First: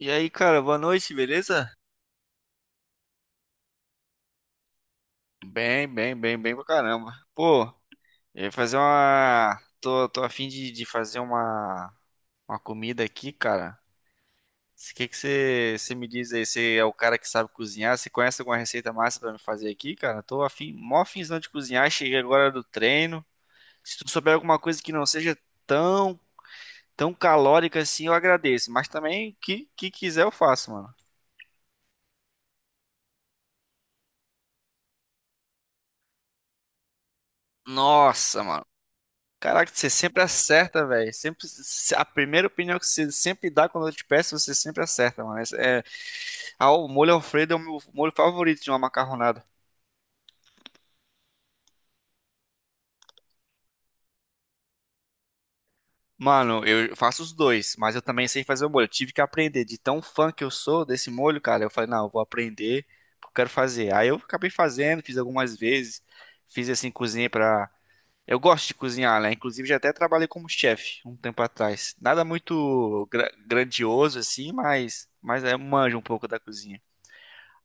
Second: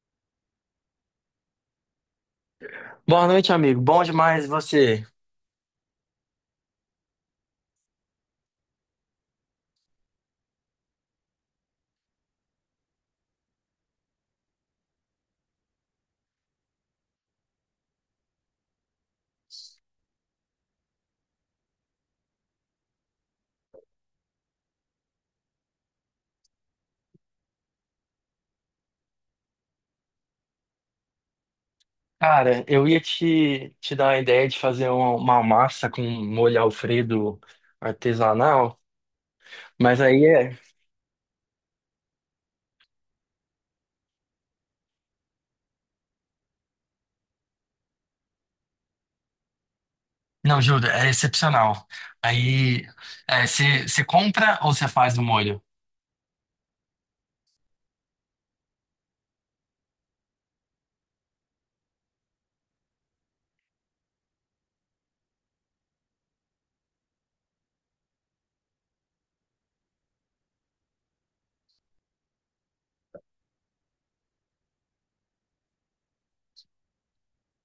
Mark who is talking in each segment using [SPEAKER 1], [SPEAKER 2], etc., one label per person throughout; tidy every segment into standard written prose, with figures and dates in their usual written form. [SPEAKER 1] E aí, cara, boa noite, beleza?
[SPEAKER 2] Boa noite, amigo. Bom demais você.
[SPEAKER 1] Bem, bem, bem, bem pra caramba. Pô, eu ia fazer uma. Tô a fim de fazer uma comida aqui, cara. O que que você me diz aí? Você é o cara que sabe cozinhar? Você conhece alguma receita massa pra me fazer aqui, cara? Tô afim, mó afinzão de cozinhar. Cheguei agora do treino. Se tu souber alguma coisa que não seja tão, tão calórica assim, eu agradeço. Mas também, o que quiser eu faço, mano.
[SPEAKER 2] Cara, eu ia te dar a ideia de fazer uma massa com molho Alfredo
[SPEAKER 1] Nossa, mano.
[SPEAKER 2] artesanal,
[SPEAKER 1] Caraca, você
[SPEAKER 2] mas
[SPEAKER 1] sempre
[SPEAKER 2] aí é.
[SPEAKER 1] acerta, velho. Sempre se- A primeira opinião que você sempre dá quando eu te peço, você sempre acerta, mano. O molho Alfredo é o meu molho favorito de uma macarronada.
[SPEAKER 2] Não, juro, é excepcional. Aí, você compra ou você faz o molho?
[SPEAKER 1] Mano, eu faço os dois, mas eu também sei fazer o molho. Eu tive que aprender de tão fã que eu sou desse molho, cara. Eu falei, não, eu vou aprender, porque eu quero fazer. Aí eu acabei fazendo, fiz algumas vezes, fiz assim cozinhei pra eu gosto de cozinhar, né? Inclusive já até trabalhei como chefe um tempo atrás. Nada muito grandioso assim, mas é manjo um pouco da cozinha.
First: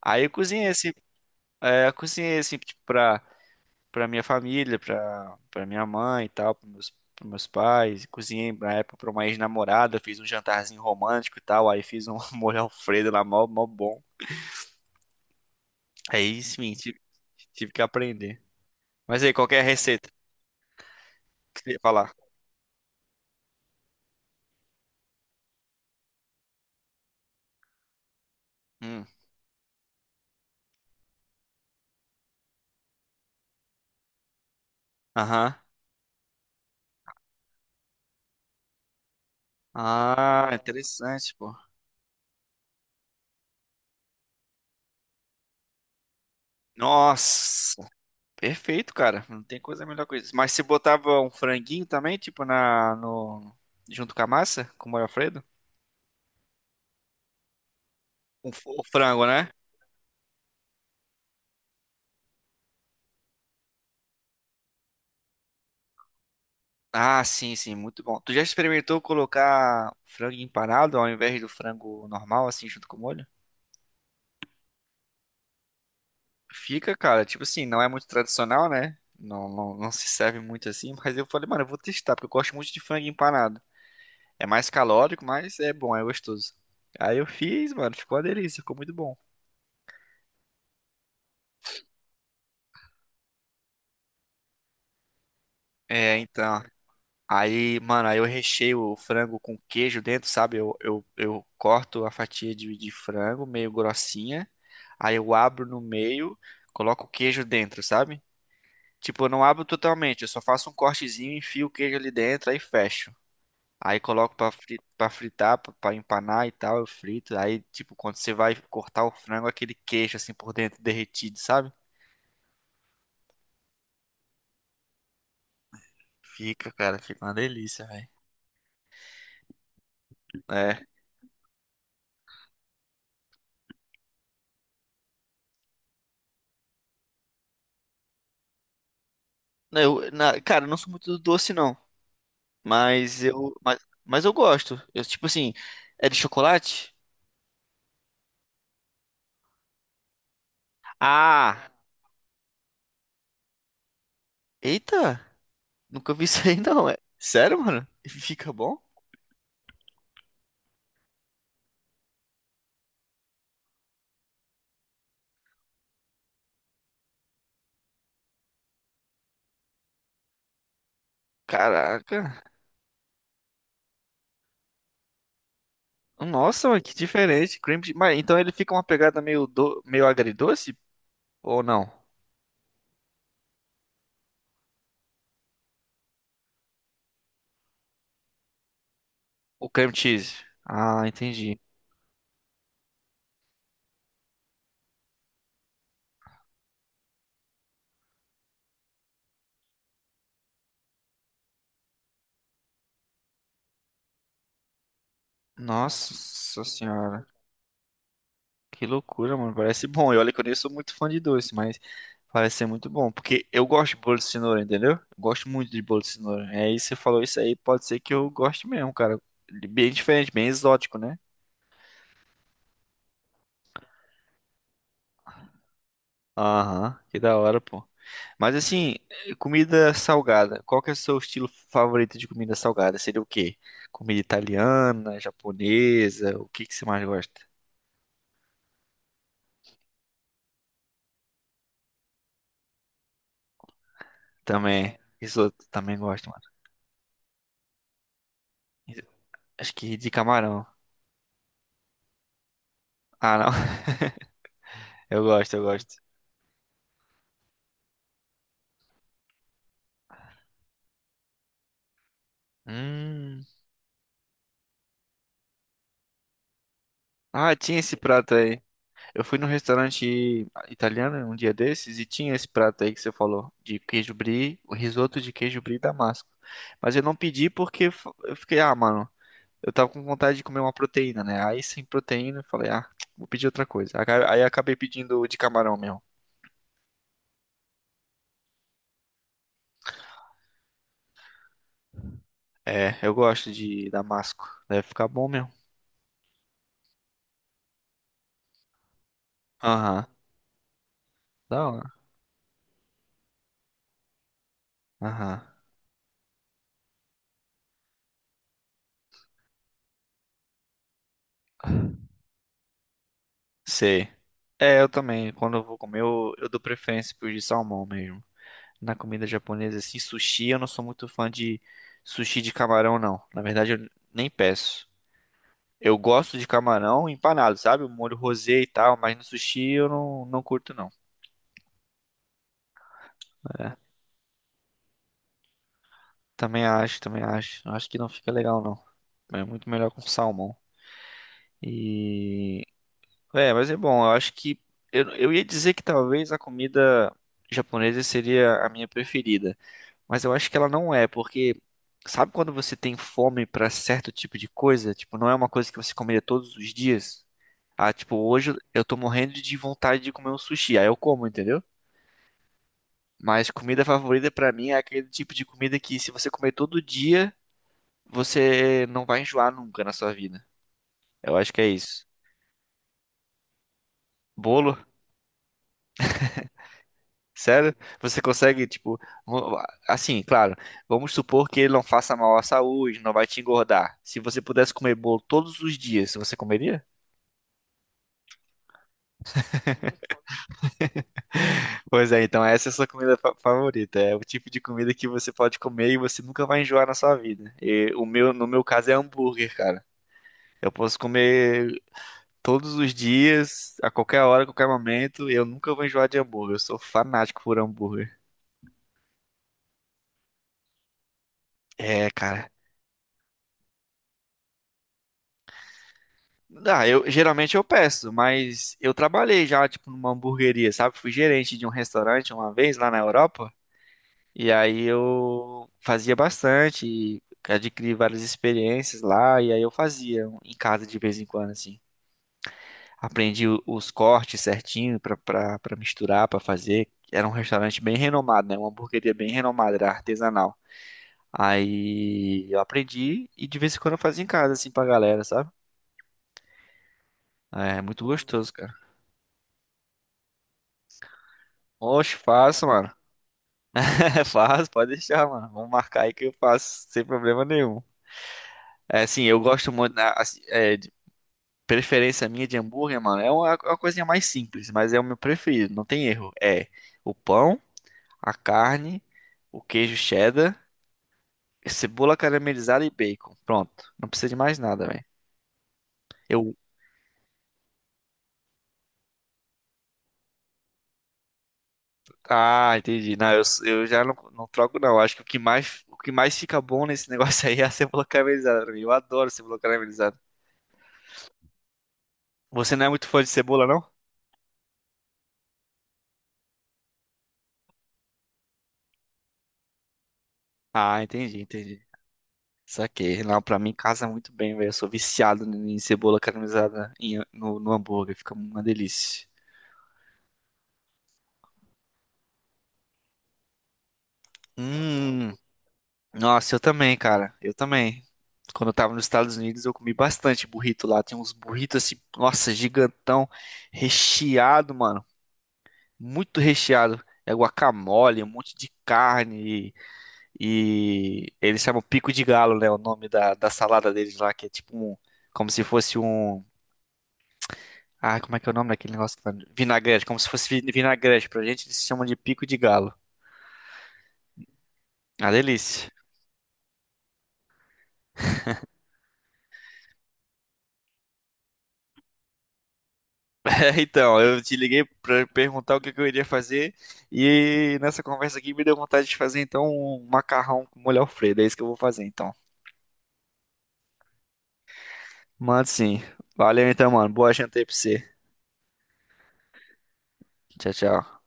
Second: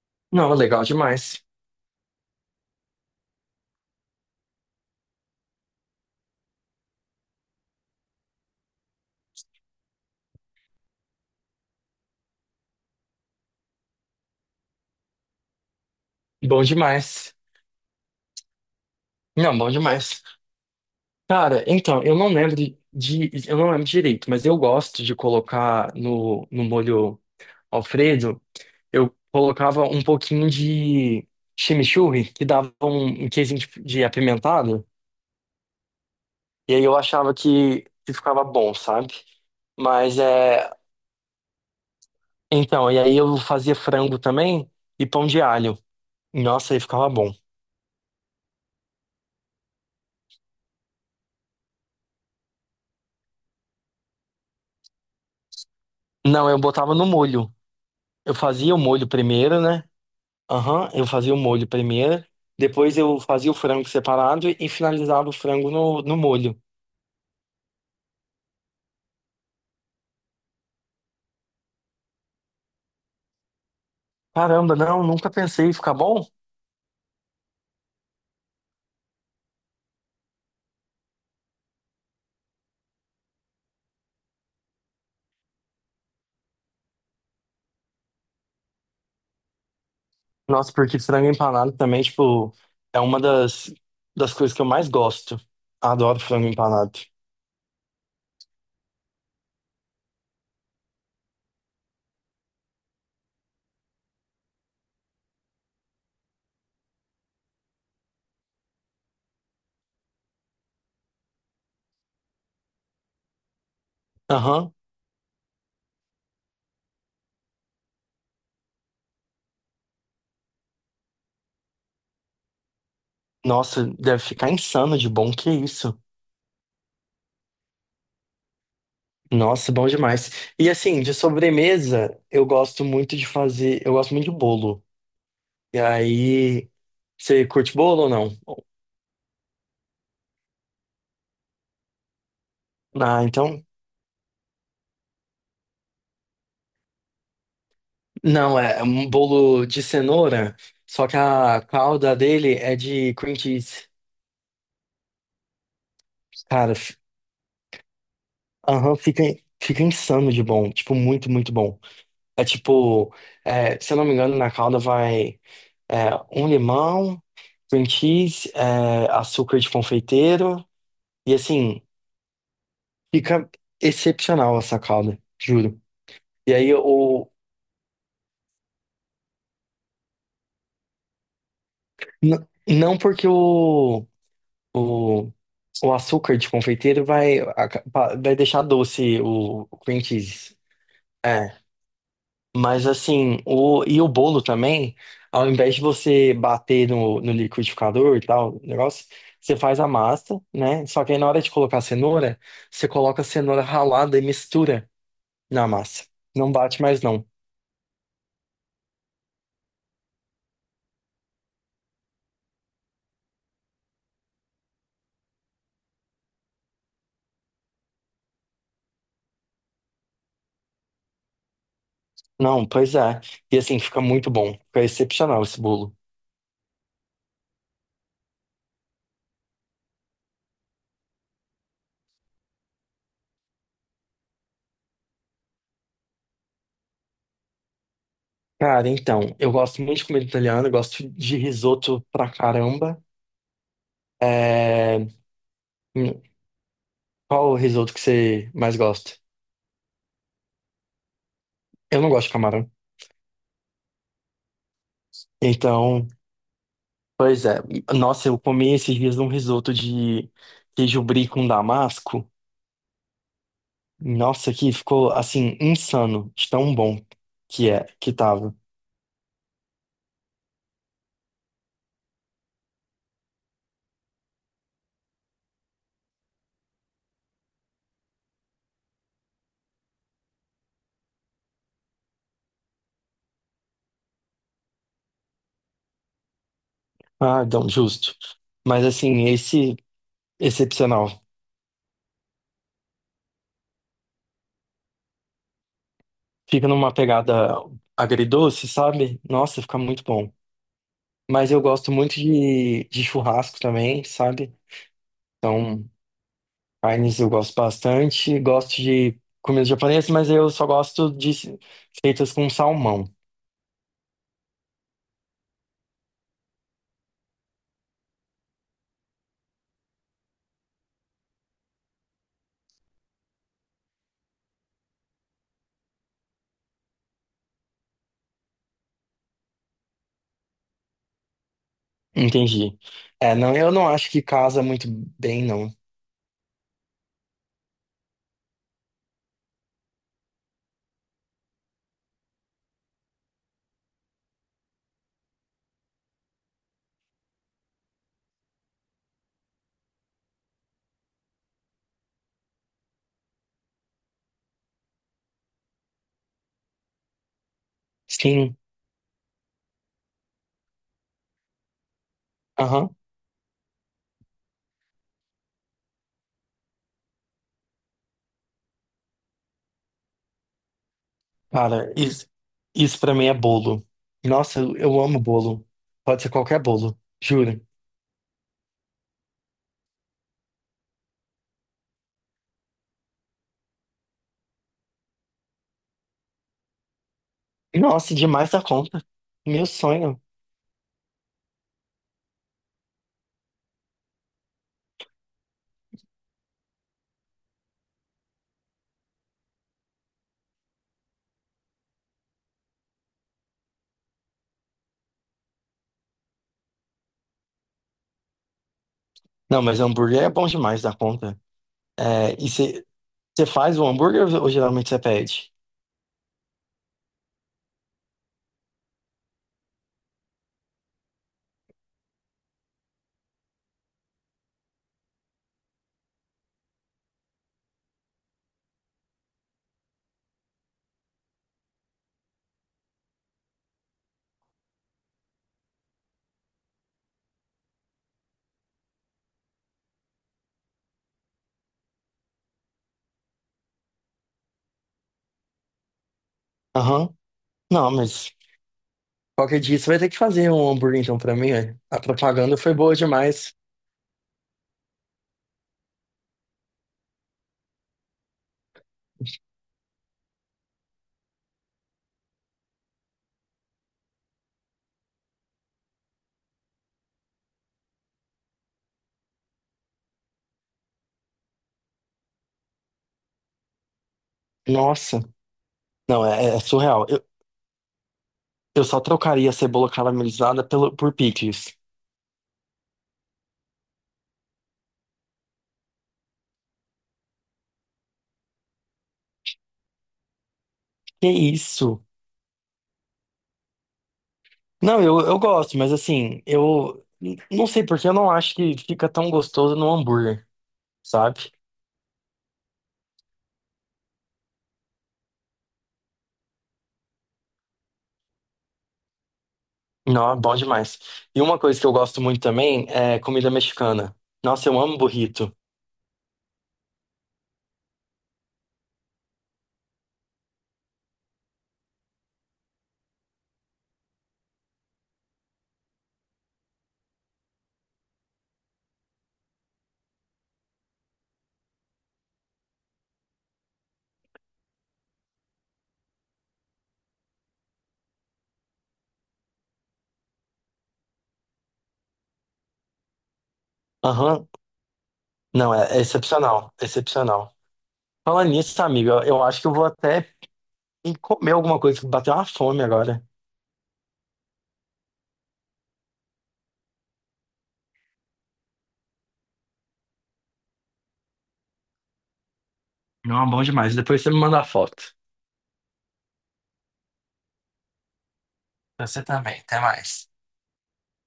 [SPEAKER 1] Aí eu
[SPEAKER 2] Não,
[SPEAKER 1] cozinhei
[SPEAKER 2] legal
[SPEAKER 1] assim,
[SPEAKER 2] demais.
[SPEAKER 1] é, eu cozinhei assim tipo, pra para minha família, pra para minha mãe e tal, para meus pros meus pais. Cozinhei na época pra uma ex-namorada, fiz um jantarzinho romântico e tal, aí fiz um molho Alfredo lá mó mó bom. Aí
[SPEAKER 2] Bom
[SPEAKER 1] sim, tive,
[SPEAKER 2] demais.
[SPEAKER 1] tive que aprender. Mas aí
[SPEAKER 2] Não,
[SPEAKER 1] qualquer
[SPEAKER 2] bom
[SPEAKER 1] receita
[SPEAKER 2] demais.
[SPEAKER 1] que
[SPEAKER 2] Cara,
[SPEAKER 1] você ia
[SPEAKER 2] então,
[SPEAKER 1] falar.
[SPEAKER 2] eu não lembro direito, mas eu gosto de colocar no molho Alfredo.
[SPEAKER 1] Hum.
[SPEAKER 2] Eu colocava um pouquinho de chimichurri, que dava um queijinho de apimentado,
[SPEAKER 1] Aham.
[SPEAKER 2] e aí eu achava que ficava bom, sabe? Mas
[SPEAKER 1] Ah,
[SPEAKER 2] é.
[SPEAKER 1] interessante, pô.
[SPEAKER 2] Então, e aí eu fazia frango também e pão de alho. Nossa, aí ficava bom.
[SPEAKER 1] Nossa, perfeito, cara. Não tem coisa melhor que isso. Mas se botava um franguinho também, tipo na no junto com a massa, com o molho Alfredo?
[SPEAKER 2] Não, eu botava no molho. Eu
[SPEAKER 1] Um
[SPEAKER 2] fazia o
[SPEAKER 1] o
[SPEAKER 2] molho
[SPEAKER 1] frango, né?
[SPEAKER 2] primeiro, né? Aham, eu fazia o molho primeiro. Depois eu fazia o frango separado e finalizava o frango no molho.
[SPEAKER 1] Ah, sim, sim, muito bom. Tu já experimentou colocar frango empanado ao invés do frango normal, assim, junto com o molho?
[SPEAKER 2] Caramba, não, nunca pensei em ficar bom.
[SPEAKER 1] Fica, cara, tipo assim, não é muito tradicional, né? Não, não, não se serve muito assim, mas eu falei, mano, eu vou testar, porque eu gosto muito de frango empanado. É mais calórico, mas é bom, é gostoso. Aí eu fiz, mano, ficou uma delícia, ficou muito bom.
[SPEAKER 2] Nossa, porque frango empanado também, tipo, é uma das coisas que eu mais gosto.
[SPEAKER 1] É,
[SPEAKER 2] Adoro frango
[SPEAKER 1] então.
[SPEAKER 2] empanado.
[SPEAKER 1] Aí, mano, aí eu recheio o frango com queijo dentro, sabe? Eu corto a fatia de frango meio grossinha, aí eu abro no meio, coloco o queijo dentro, sabe? Tipo, eu não abro totalmente, eu só faço um cortezinho, enfio o queijo ali dentro, aí fecho. Aí coloco
[SPEAKER 2] Aham.
[SPEAKER 1] pra fritar, pra empanar e tal, eu frito. Aí, tipo, quando você vai cortar o frango, aquele queijo assim por dentro derretido, sabe?
[SPEAKER 2] Nossa, deve ficar insano de bom, que isso.
[SPEAKER 1] Fica, cara, fica uma delícia, velho.
[SPEAKER 2] Nossa, bom demais. E
[SPEAKER 1] É.
[SPEAKER 2] assim, de sobremesa, eu gosto muito de bolo. E aí, você curte bolo ou não?
[SPEAKER 1] Não, cara, eu não sou muito do doce, não.
[SPEAKER 2] Ah,
[SPEAKER 1] Mas eu,
[SPEAKER 2] então,
[SPEAKER 1] mas, mas eu gosto. Eu, tipo assim, é de chocolate?
[SPEAKER 2] não, é um bolo de cenoura, só que a
[SPEAKER 1] Ah,
[SPEAKER 2] calda dele é de cream cheese.
[SPEAKER 1] eita, nunca vi isso aí
[SPEAKER 2] Cara,
[SPEAKER 1] não,
[SPEAKER 2] f-
[SPEAKER 1] é. Sério, mano? E fica bom?
[SPEAKER 2] aham, fica, fica insano de bom, tipo, muito, muito bom. É tipo, é, se eu não me engano, na calda vai é, um limão, cream cheese, é, açúcar de confeiteiro. E assim,
[SPEAKER 1] Caraca.
[SPEAKER 2] fica excepcional essa calda, juro. E
[SPEAKER 1] Nossa,
[SPEAKER 2] aí,
[SPEAKER 1] mano, que diferente. Cream cheese. Mas então ele fica uma pegada meio meio agridoce ou não?
[SPEAKER 2] não porque o, o açúcar de confeiteiro vai, vai deixar doce o,
[SPEAKER 1] O
[SPEAKER 2] o
[SPEAKER 1] cream
[SPEAKER 2] cream
[SPEAKER 1] cheese.
[SPEAKER 2] cheese.
[SPEAKER 1] Ah,
[SPEAKER 2] É.
[SPEAKER 1] entendi.
[SPEAKER 2] Mas assim, e o bolo também, ao invés de você bater no liquidificador e tal, o negócio, você faz a massa, né? Só que aí na hora de colocar a cenoura, você coloca a cenoura ralada e mistura na massa. Não
[SPEAKER 1] Nossa
[SPEAKER 2] bate mais não.
[SPEAKER 1] senhora. Que loucura, mano. Parece bom. E olha que eu nem sou muito fã de doce, mas parece ser muito bom. Porque eu gosto de bolo de cenoura, entendeu? Eu gosto muito de bolo de cenoura. É isso, você falou isso aí, pode ser que eu goste mesmo, cara. Bem diferente, bem exótico, né?
[SPEAKER 2] Não, pois é. E assim, fica muito bom. Fica excepcional esse bolo.
[SPEAKER 1] Aham, que da hora, pô. Mas assim, comida salgada. Qual que é o seu estilo favorito de comida salgada? Seria o quê? Comida italiana, japonesa? O que que você mais gosta?
[SPEAKER 2] Cara, então, eu gosto muito de comida italiana, eu gosto de risoto pra caramba.
[SPEAKER 1] Também.
[SPEAKER 2] É...
[SPEAKER 1] Risoto, também
[SPEAKER 2] hum,
[SPEAKER 1] gosto, mano.
[SPEAKER 2] qual o risoto que você mais gosta?
[SPEAKER 1] Acho que de camarão.
[SPEAKER 2] Eu não gosto de camarão.
[SPEAKER 1] Ah, não. Eu gosto.
[SPEAKER 2] Então. Pois é. Nossa, eu comi esses dias um risoto de queijo brie com damasco.
[SPEAKER 1] Hum.
[SPEAKER 2] Nossa, que ficou assim insano, de tão bom
[SPEAKER 1] Ah,
[SPEAKER 2] que
[SPEAKER 1] tinha
[SPEAKER 2] é,
[SPEAKER 1] esse
[SPEAKER 2] que
[SPEAKER 1] prato
[SPEAKER 2] tava.
[SPEAKER 1] aí. Eu fui num restaurante italiano um dia desses e tinha esse prato aí que você falou, de queijo brie, o risoto de queijo brie damasco. Mas eu não pedi porque eu fiquei, ah, mano, eu tava com vontade de comer uma proteína, né? Aí sem proteína eu falei, ah, vou pedir outra coisa. Aí eu acabei pedindo de camarão mesmo.
[SPEAKER 2] Ah, não, justo. Mas assim, esse excepcional.
[SPEAKER 1] É, eu gosto de damasco. Deve ficar bom mesmo.
[SPEAKER 2] Fica numa pegada agridoce, sabe? Nossa, fica muito
[SPEAKER 1] Aham.
[SPEAKER 2] bom. Mas eu
[SPEAKER 1] Da hora.
[SPEAKER 2] gosto muito de churrasco também, sabe?
[SPEAKER 1] Aham.
[SPEAKER 2] Então, carnes eu gosto bastante. Gosto de comida japonesa, mas eu só gosto de feitas com salmão.
[SPEAKER 1] Sei. É, eu também. Quando eu vou comer, eu dou preferência pro de salmão mesmo. Na comida japonesa, assim, sushi, eu não sou muito fã de sushi de camarão, não. Na verdade, eu nem peço. Eu gosto de camarão empanado, sabe? O molho rosé e tal, mas no sushi eu não, não curto, não.
[SPEAKER 2] Entendi. É, não, eu não acho que casa muito bem, não.
[SPEAKER 1] Também acho, também acho. Acho que não fica legal, não. É muito melhor com salmão. E. É, mas é bom, eu acho que. Eu ia dizer que talvez a comida japonesa seria a minha preferida. Mas eu acho que ela não é, porque sabe quando você tem fome pra certo tipo de coisa? Tipo, não é uma coisa que você comeria todos os dias. Ah, tipo, hoje
[SPEAKER 2] Sim,
[SPEAKER 1] eu tô morrendo de vontade de comer um sushi, aí eu como, entendeu?
[SPEAKER 2] aham.
[SPEAKER 1] Mas comida favorita pra mim é aquele tipo de comida que se você comer todo dia, você não vai enjoar nunca na sua vida. Eu acho que é
[SPEAKER 2] Cara,
[SPEAKER 1] isso.
[SPEAKER 2] isso pra mim é bolo. Nossa,
[SPEAKER 1] Bolo?
[SPEAKER 2] eu amo bolo. Pode ser qualquer bolo, juro.
[SPEAKER 1] Sério? Você consegue, tipo, vo- assim, claro, vamos supor que ele não faça mal à saúde, não vai te engordar. Se você pudesse comer bolo todos os dias, você comeria?
[SPEAKER 2] Nossa, demais da conta. Meu sonho.
[SPEAKER 1] Pois é, então essa é a sua comida favorita. É o tipo de comida que você pode comer e você nunca vai enjoar na sua vida. E o meu, no meu caso, é hambúrguer, cara. Eu posso comer todos os dias, a qualquer hora, a qualquer momento, e eu nunca vou enjoar de hambúrguer. Eu sou fanático por hambúrguer.
[SPEAKER 2] Não, mas hambúrguer é bom demais da conta.
[SPEAKER 1] É,
[SPEAKER 2] É, e
[SPEAKER 1] cara.
[SPEAKER 2] você faz o hambúrguer ou geralmente você pede?
[SPEAKER 1] Ah, eu geralmente eu peço, mas eu trabalhei já, tipo, numa hamburgueria, sabe? Fui gerente de um restaurante uma vez lá na Europa. E aí eu fazia bastante, e adquiri várias experiências lá, e aí eu fazia um, em casa de vez em quando, assim. Aprendi os cortes certinho pra, pra, pra misturar, pra fazer. Era um restaurante bem renomado, né? Uma hamburgueria bem renomada, era artesanal. Aí eu aprendi e de vez em quando eu fazia em casa, assim, pra galera, sabe?
[SPEAKER 2] Aham.
[SPEAKER 1] É
[SPEAKER 2] Não,
[SPEAKER 1] muito
[SPEAKER 2] mas
[SPEAKER 1] gostoso, cara.
[SPEAKER 2] qualquer dia você vai ter que fazer um hambúrguer então pra mim, velho. A
[SPEAKER 1] Oxe,
[SPEAKER 2] propaganda
[SPEAKER 1] faço,
[SPEAKER 2] foi
[SPEAKER 1] mano.
[SPEAKER 2] boa demais.
[SPEAKER 1] É, faço, pode deixar, mano. Vamos marcar aí que eu faço sem problema nenhum. É, assim, eu gosto muito, né, assim, é, preferência minha de hambúrguer, mano, é uma coisinha mais simples, mas é o meu preferido, não tem erro. É o pão, a carne, o queijo cheddar, cebola caramelizada e bacon. Pronto, não precisa de mais nada, velho.
[SPEAKER 2] Nossa. Não, é,
[SPEAKER 1] Eu,
[SPEAKER 2] é é surreal. Eu só trocaria a cebola caramelizada por picles.
[SPEAKER 1] Entendi. Não, eu já não troco não. Acho que o que mais fica bom nesse negócio aí é a cebola caramelizada pra mim. Eu adoro cebola caramelizada.
[SPEAKER 2] Que isso?
[SPEAKER 1] Você não é muito fã de cebola, não?
[SPEAKER 2] Não, eu gosto, mas assim, não sei porque eu não acho que fica tão gostoso no hambúrguer,
[SPEAKER 1] Ah, entendi,
[SPEAKER 2] sabe?
[SPEAKER 1] entendi. Saquei. Não, pra mim casa muito bem, velho. Eu sou viciado em cebola caramelizada no, no hambúrguer. Fica uma delícia.
[SPEAKER 2] Não, é bom demais. E uma coisa que eu gosto muito também é comida mexicana. Nossa, eu amo
[SPEAKER 1] Hum,
[SPEAKER 2] burrito.
[SPEAKER 1] nossa, eu também, cara. Eu também. Quando eu tava nos Estados Unidos, eu comi bastante burrito lá. Tem uns burritos assim, nossa, gigantão, recheado, mano. Muito recheado. É guacamole, um monte de carne. E eles chamam pico de galo, né? O nome da salada deles lá, que é tipo um. Como se fosse um. Ah, como é que é o nome daquele negócio? Vinagrete, como se fosse vinagrete. Pra gente, eles chamam de pico de galo.
[SPEAKER 2] Aham.
[SPEAKER 1] Ah,
[SPEAKER 2] Não,
[SPEAKER 1] delícia.
[SPEAKER 2] é excepcional, excepcional. Falando nisso, amigo, eu acho que eu vou até comer alguma coisa que bateu uma fome agora.
[SPEAKER 1] É, então, eu te liguei pra perguntar o que que eu iria fazer e nessa conversa aqui me deu vontade de fazer então um macarrão com molho Alfredo. É isso que eu vou fazer então.
[SPEAKER 2] Não, bom demais. Depois você me manda a foto.
[SPEAKER 1] Mano, sim. Valeu então, mano. Boa janta aí pra você.
[SPEAKER 2] Você também, até mais.
[SPEAKER 1] Tchau, tchau.